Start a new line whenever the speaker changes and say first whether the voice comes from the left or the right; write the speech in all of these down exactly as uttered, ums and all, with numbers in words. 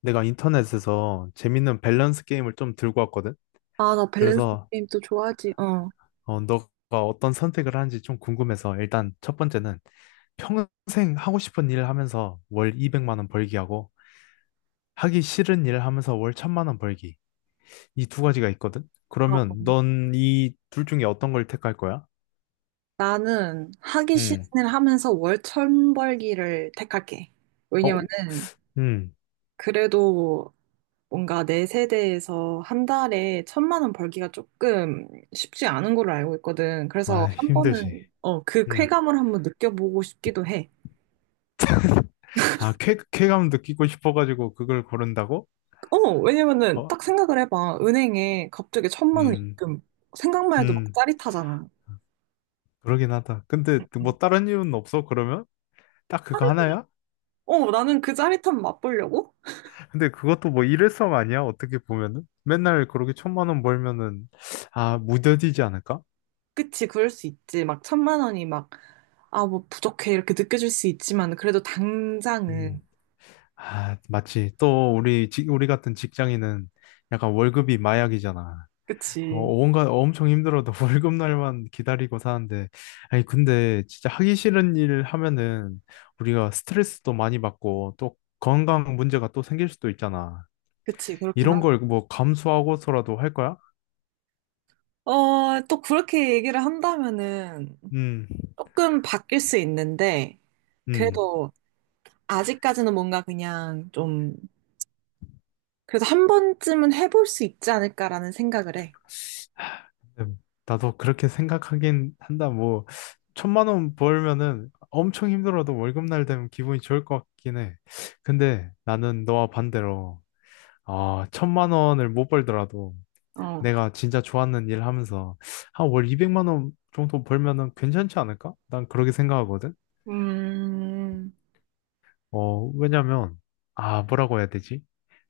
left: 내가 인터넷에서 재밌는 밸런스 게임을 좀 들고 왔거든.
right: 아, 나 밸런스
left: 그래서
right: 게임 또 좋아하지. 어.
left: 어, 너가 어떤 선택을 하는지 좀 궁금해서 일단 첫 번째는 평생 하고 싶은 일 하면서 월 이백만 원 벌기 하고 하기 싫은 일 하면서 월 천만 원 벌기. 이 두 가지가 있거든.
right: 어,
left: 그러면 넌 이 둘 중에 어떤 걸 택할 거야?
right: 나는 하기 싫은
left: 음.
right: 일 하면서 월천 벌기를 택할게.
left: 어?
right: 왜냐면은
left: 음.
right: 그래도 뭔가 내 세대에서 한 달에 천만 원 벌기가 조금 쉽지 않은 걸로 알고 있거든. 그래서
left: 아,
right: 한
left: 힘들지.
right: 번은 어, 그
left: 음.
right: 쾌감을 한번 느껴보고 싶기도 해.
left: 아, 쾌, 쾌감 느끼고 싶어가지고 그걸 고른다고?
right: 어, 왜냐면은
left: 어?
right: 딱 생각을 해봐. 은행에 갑자기 천만 원
left: 음.
right: 입금. 생각만 해도 막
left: 음.
right: 짜릿하잖아.
left: 그러긴 하다. 근데 그 뭐 다른 이유는 없어, 그러면? 딱 그거
right: 짜릿해.
left: 하나야?
right: 어, 나는 그 짜릿함 맛보려고?
left: 근데 그것도 뭐 일회성 아니야? 어떻게 보면은? 맨날 그렇게 천만 원 벌면은, 아, 무뎌지지 않을까?
right: 그치, 그럴 수 있지. 막 천만 원이 막, 아, 뭐 부족해. 이렇게 느껴질 수 있지만, 그래도
left: 음,
right: 당장은.
left: 아, 맞지. 또 우리, 직- 우리 같은 직장인은 약간 월급이 마약이잖아. 어,
right: 그치.
left: 뭔가 엄청 힘들어도 월급 날만 기다리고 사는데, 아니, 근데 진짜 하기 싫은 일 하면은 우리가 스트레스도 많이 받고 또 건강 문제가 또 생길 수도 있잖아.
right: 그치, 그렇긴
left: 이런
right: 하다.
left: 걸 뭐 감수하고서라도 할 거야?
right: 어, 또 그렇게 얘기를 한다면은
left: 음,
right: 조금 바뀔 수 있는데,
left: 음.
right: 그래도 아직까지는 뭔가 그냥 좀, 그래도 한 번쯤은 해볼 수 있지 않을까라는 생각을 해.
left: 음, 나도 그렇게 생각하긴 한다. 뭐, 천만 원 벌면은 엄청 힘들어도 월급날 되면 기분이 좋을 것 같긴 해. 근데 나는 너와 반대로, 아, 천만 원을 못 벌더라도
right: 어.
left: 내가 진짜 좋아하는 일 하면서, 아, 월 이백만 원 정도 벌면은 괜찮지 않을까? 난 그렇게 생각하거든.
right: 음,
left: 어, 왜냐면, 아, 뭐라고 해야 되지?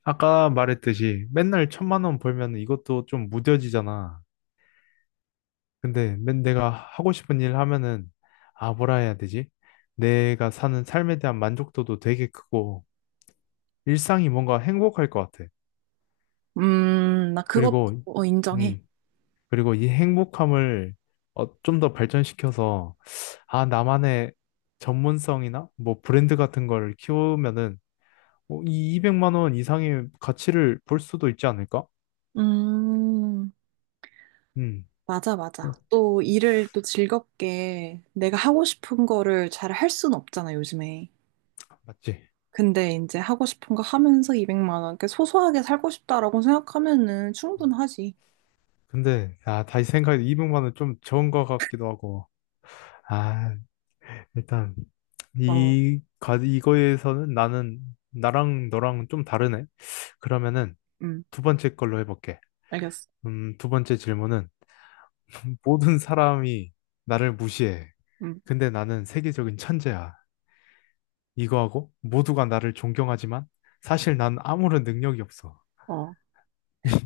left: 아까 말했듯이 맨날 천만 원 벌면 이것도 좀 무뎌지잖아. 근데 맨 내가 하고 싶은 일 하면은 아 뭐라 해야 되지? 내가 사는 삶에 대한 만족도도 되게 크고 일상이 뭔가 행복할 것 같아.
right: 음, 나 그것도
left: 그리고
right: 어, 인정해.
left: 음 그리고 이 행복함을 어, 좀더 발전시켜서 아 나만의 전문성이나 뭐 브랜드 같은 걸 키우면은 뭐이 이백만 원 이상의 가치를 볼 수도 있지 않을까?
right: 음.
left: 음
right: 맞아, 맞아.
left: 어,
right: 또 일을 또 즐겁게 내가 하고 싶은 거를 잘 할 수는 없잖아, 요즘에.
left: 맞지?
right: 근데 이제 하고 싶은 거 하면서 이백만 원, 이렇게 소소하게 살고 싶다라고 생각하면은
left: 음.
right: 충분하지.
left: 근데 아 다시 생각해 이백만 원 좀 적은 것 같기도 하고. 아, 일단
right: 어,
left: 이 가, 이거에서는 나는 나랑 너랑 좀 다르네. 그러면은
right: 음,
left: 두 번째 걸로 해볼게.
right: 알겠어.
left: 음, 두 번째 질문은 모든 사람이 나를 무시해.
right: 음,
left: 근데 나는 세계적인 천재야. 이거하고 모두가 나를 존경하지만 사실 난 아무런 능력이 없어.
right: 어,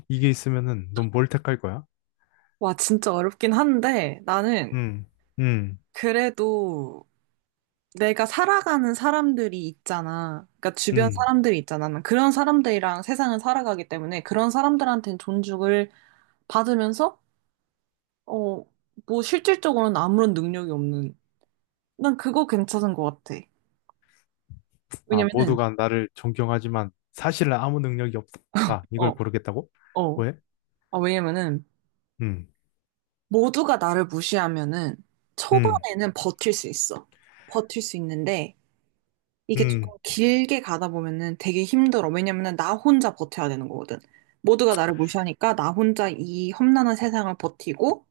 left: 이게 있으면은 넌 뭘 택할 거야?
right: 와, 진짜 어렵긴 한데 나는
left: 음, 음,
right: 그래도 내가 살아가는 사람들이 있잖아. 그러니까 주변
left: 음.
right: 사람들이 있잖아. 난 그런 사람들이랑 세상을 살아가기 때문에 그런 사람들한테는 존중을 받으면서 어, 뭐 실질적으로는 아무런 능력이 없는. 난 그거 괜찮은 것 같아.
left: 아,
right: 왜냐면은,
left: 모두가 나를 존경하지만 사실은 아무 능력이 없다. 이걸
right: 어,
left: 고르겠다고?
right: 어,
left: 왜?
right: 아, 왜냐면은,
left: 음,
right: 모두가 나를 무시하면은,
left: 음,
right: 초반에는 버틸 수 있어. 버틸 수 있는데, 이게
left: 음.
right: 조금 길게 가다 보면은 되게 힘들어. 왜냐면은 나 혼자 버텨야 되는 거거든. 모두가 나를 무시하니까 나 혼자 이 험난한 세상을 버티고,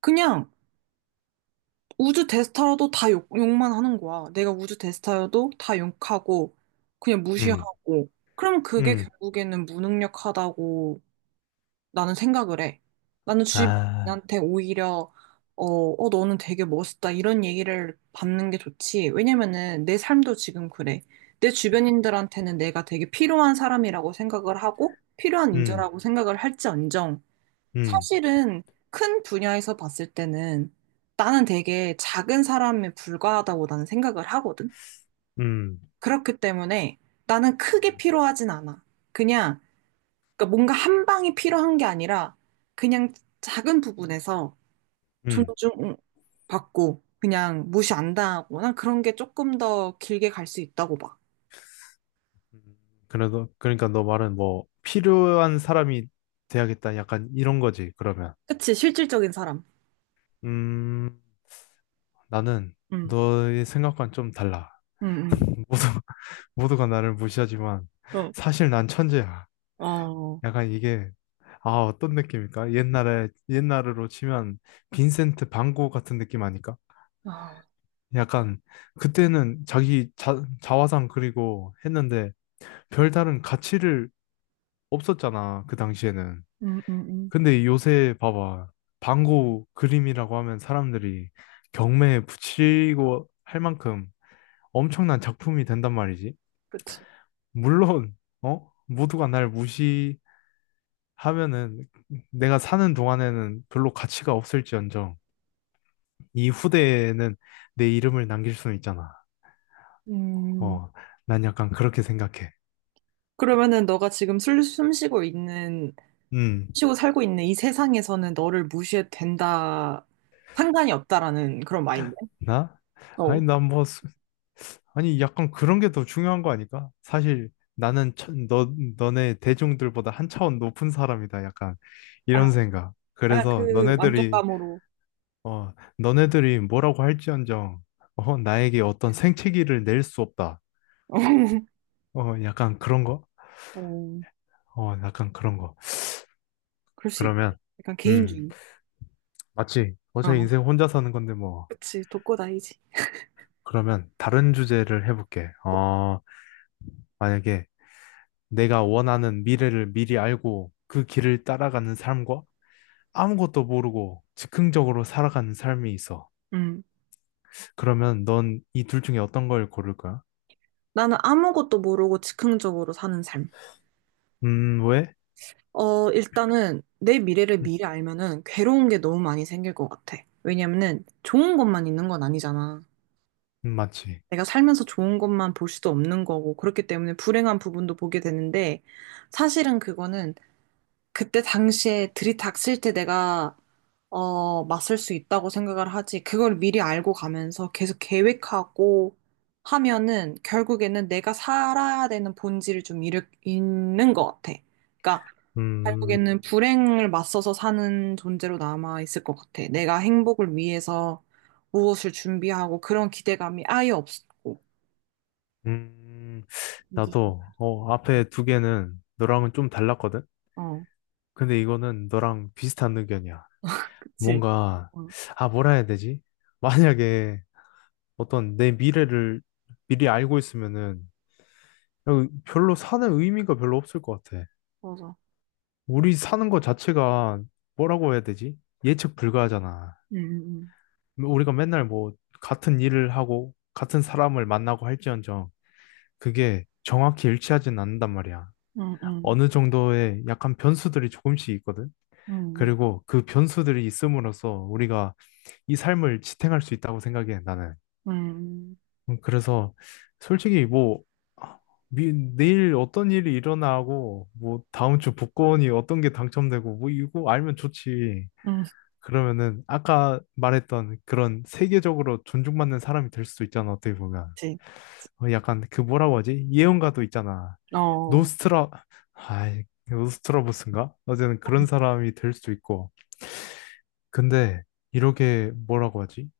right: 그냥 우주 대스타라도 다 욕, 욕만 하는 거야. 내가 우주 대스타여도 다 욕하고, 그냥
left: 음,
right: 무시하고. 그럼 그게
left: 음,
right: 결국에는 무능력하다고 나는 생각을 해. 나는
left: 아,
right: 주변인한테 오히려, 어, 어, 너는 되게 멋있다. 이런 얘기를 받는 게 좋지. 왜냐면은 내 삶도 지금 그래. 내 주변인들한테는 내가 되게 필요한 사람이라고 생각을 하고, 필요한
left: 음,
right: 인재라고 생각을 할지언정.
left: 음,
right: 사실은 큰 분야에서 봤을 때는 나는 되게 작은 사람에 불과하다고 나는 생각을 하거든.
left: 음,
right: 그렇기 때문에 나는 크게
left: 음,
right: 필요하진 않아. 그냥 그러니까 뭔가 한 방이 필요한 게 아니라 그냥 작은 부분에서
left: 음.
right: 존중받고 그냥 무시 안 당하거나 그런 게 조금 더 길게 갈 수 있다고 봐.
left: 그래도, 그러니까 너 말은 뭐, 필요한 사람이 돼야겠다. 약간 이런 거지, 그러면.
right: 그치, 실질적인 사람.
left: 음, 나는
right: 응,
left: 너의 생각과는 좀 달라.
right: 응,
left: 모두, 모두가 나를 무시하지만,
right: 응.
left: 사실 난 천재야.
right: 어, 어,
left: 약간 이게, 아, 어떤 느낌일까? 옛날에, 옛날으로 치면, 빈센트 반 고흐 같은 느낌 아닐까?
right: 아,
left: 약간, 그때는 자기 자, 자화상 그리고 했는데, 별다른 가치를 없었잖아, 그 당시에는.
right: 응, 응, 응.
left: 근데 요새 봐봐. 방구 그림이라고 하면 사람들이 경매에 붙이고 할 만큼 엄청난 작품이 된단 말이지.
right: 그치.
left: 물론, 어? 모두가 날 무시하면은 내가 사는 동안에는 별로 가치가 없을지언정 이 후대에는 내 이름을 남길 수는 있잖아.
right: 음.
left: 어, 난 약간 그렇게 생각해.
right: 그러면은 너가 지금 숨, 숨 쉬고 있는,
left: 음,
right: 쉬고 살고 있는 이 세상에서는 너를 무시해도 된다, 상관이 없다라는 그런 마인드.
left: 나? 아니,
right: 어.
left: 난뭐 아니, 약간 그런 게 더 중요한 거 아닐까? 사실 나는 처- 너, 너네 대중들보다 한 차원 높은 사람이다. 약간
right: 아,
left: 이런 생각.
right: 약간
left: 그래서
right: 그
left: 너네들이,
right: 만족감으로.
left: 어, 너네들이 뭐라고 할지언정, 어, 나에게 어떤 생채기를 낼 수 없다. 어, 약간 그런 거?
right: 어,
left: 어, 약간 그런 거.
right: 그럴 수 있지.
left: 그러면,
right: 약간
left: 음,
right: 개인주의.
left: 맞지. 어차피
right: 어,
left: 인생 혼자 사는 건데 뭐.
right: 그치. 독고다이지.
left: 그러면 다른 주제를 해볼게.
right: 어,
left: 어, 만약에 내가 원하는 미래를 미리 알고 그 길을 따라가는 삶과 아무것도 모르고 즉흥적으로 살아가는 삶이 있어.
right: 음.
left: 그러면 넌 이 둘 중에 어떤 걸 고를 거야?
right: 나는 아무것도 모르고 즉흥적으로 사는 삶.
left: 음, 왜?
right: 어, 일단은 내 미래를
left: 음,
right: 미리 알면은 괴로운 게 너무 많이 생길 것 같아. 왜냐면은 좋은 것만 있는 건 아니잖아.
left: 음, 맞지.
right: 내가 살면서 좋은 것만 볼 수도 없는 거고, 그렇기 때문에 불행한 부분도 보게 되는데, 사실은 그거는 그때 당시에 들이닥칠 때 내가, 어, 맞설 수 있다고 생각을 하지, 그걸 미리 알고 가면서 계속 계획하고 하면은, 결국에는 내가 살아야 되는 본질을 좀 잃, 잃는 것 같아. 그러니까,
left: 음,
right: 결국에는 불행을 맞서서 사는 존재로 남아 있을 것 같아. 내가 행복을 위해서 무엇을 준비하고, 그런 기대감이 아예 없고.
left: 음, 나도, 어, 앞에 두 개는 너랑은 좀 달랐거든?
right: 어,
left: 근데 이거는 너랑 비슷한 의견이야.
right: 그치.
left: 뭔가,
right: 어
left: 아, 뭐라 해야 되지? 만약에 어떤 내 미래를 미리 알고 있으면은 어, 별로 사는 의미가 별로 없을 것 같아.
right: 맞아.
left: 우리 사는 것 자체가 뭐라고 해야 되지? 예측 불가하잖아.
right: 응, 응,
left: 뭐 우리가 맨날 뭐 같은 일을 하고 같은 사람을 만나고 할지언정 그게 정확히 일치하진 않는단 말이야.
right: 응, 응,
left: 어느 정도의 약간 변수들이 조금씩 있거든.
right: 응,
left: 그리고 그 변수들이 있음으로써 우리가 이 삶을 지탱할 수 있다고 생각해, 나는.
right: 응, 응,
left: 음, 그래서 솔직히 뭐 아, 미- 내일 어떤 일이 일어나고 뭐 다음 주 복권이 어떤 게 당첨되고 뭐 이거 알면 좋지.
right: 응,
left: 그러면은 아까 말했던 그런 세계적으로 존중받는 사람이 될 수도 있잖아, 어떻게 보면.
right: 그치.
left: 어, 약간 그 뭐라고 하지, 예언가도 있잖아.
right: 어,
left: 노스트라 아이 노스트라보스인가 어쨌든 그런 사람이 될 수도 있고. 근데 이렇게 뭐라고 하지,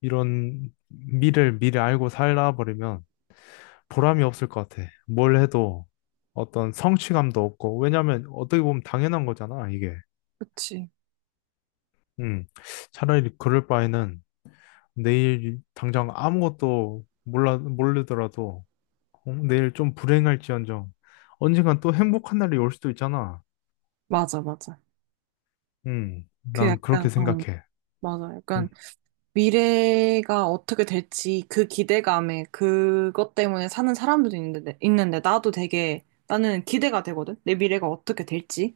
left: 이런 미를 미리 알고 살다 버리면 보람이 없을 것 같아, 뭘 해도. 어떤 성취감도 없고, 왜냐면 어떻게 보면 당연한 거잖아 이게.
right: 그치.
left: 음, 차라리 그럴 바에는 내일 당장 아무것도 몰라, 모르더라도 어, 내일 좀 불행할지언정 언젠간 또 행복한 날이 올 수도 있잖아.
right: 맞아, 맞아.
left: 음,
right: 그
left: 난 그렇게
right: 약간, 어,
left: 생각해.
right: 맞아. 약간
left: 음,
right: 미래가 어떻게 될지 그 기대감에 그것 때문에 사는 사람들도 있는데, 있는데 나도 되게, 나는 기대가 되거든? 내 미래가 어떻게 될지.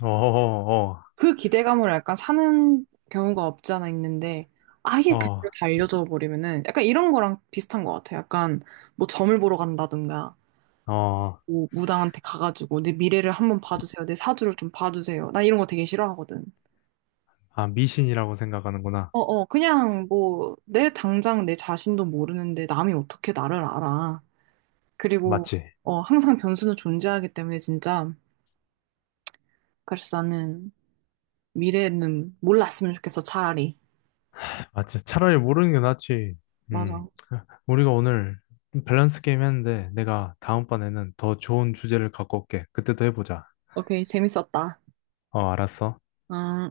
left: 어, 어,
right: 그 기대감을 약간 사는 경우가 없지 않아 있는데 아예
left: 어,
right: 그거를 다 알려줘 버리면은 약간 이런 거랑 비슷한 것 같아요. 약간 뭐 점을 보러 간다든가
left: 어, 어,
right: 뭐 무당한테 가가지고 내 미래를 한번 봐주세요. 내 사주를 좀 봐주세요. 나 이런 거 되게 싫어하거든.
left: 아, 미신이라고 생각하는구나.
right: 어어 그냥 뭐 내 당장 내 자신도 모르는데 남이 어떻게 나를 알아. 그리고
left: 맞지?
right: 어 항상 변수는 존재하기 때문에 진짜 그래서 나는 미래는 몰랐으면 좋겠어 차라리.
left: 맞지. 차라리 모르는 게 낫지. 음,
right: 맞아.
left: 우리가 오늘 밸런스 게임 했는데 내가 다음번에는 더 좋은 주제를 갖고 올게. 그때 또 해보자.
right: 오케이 재밌었다.
left: 어, 알았어.
right: 음.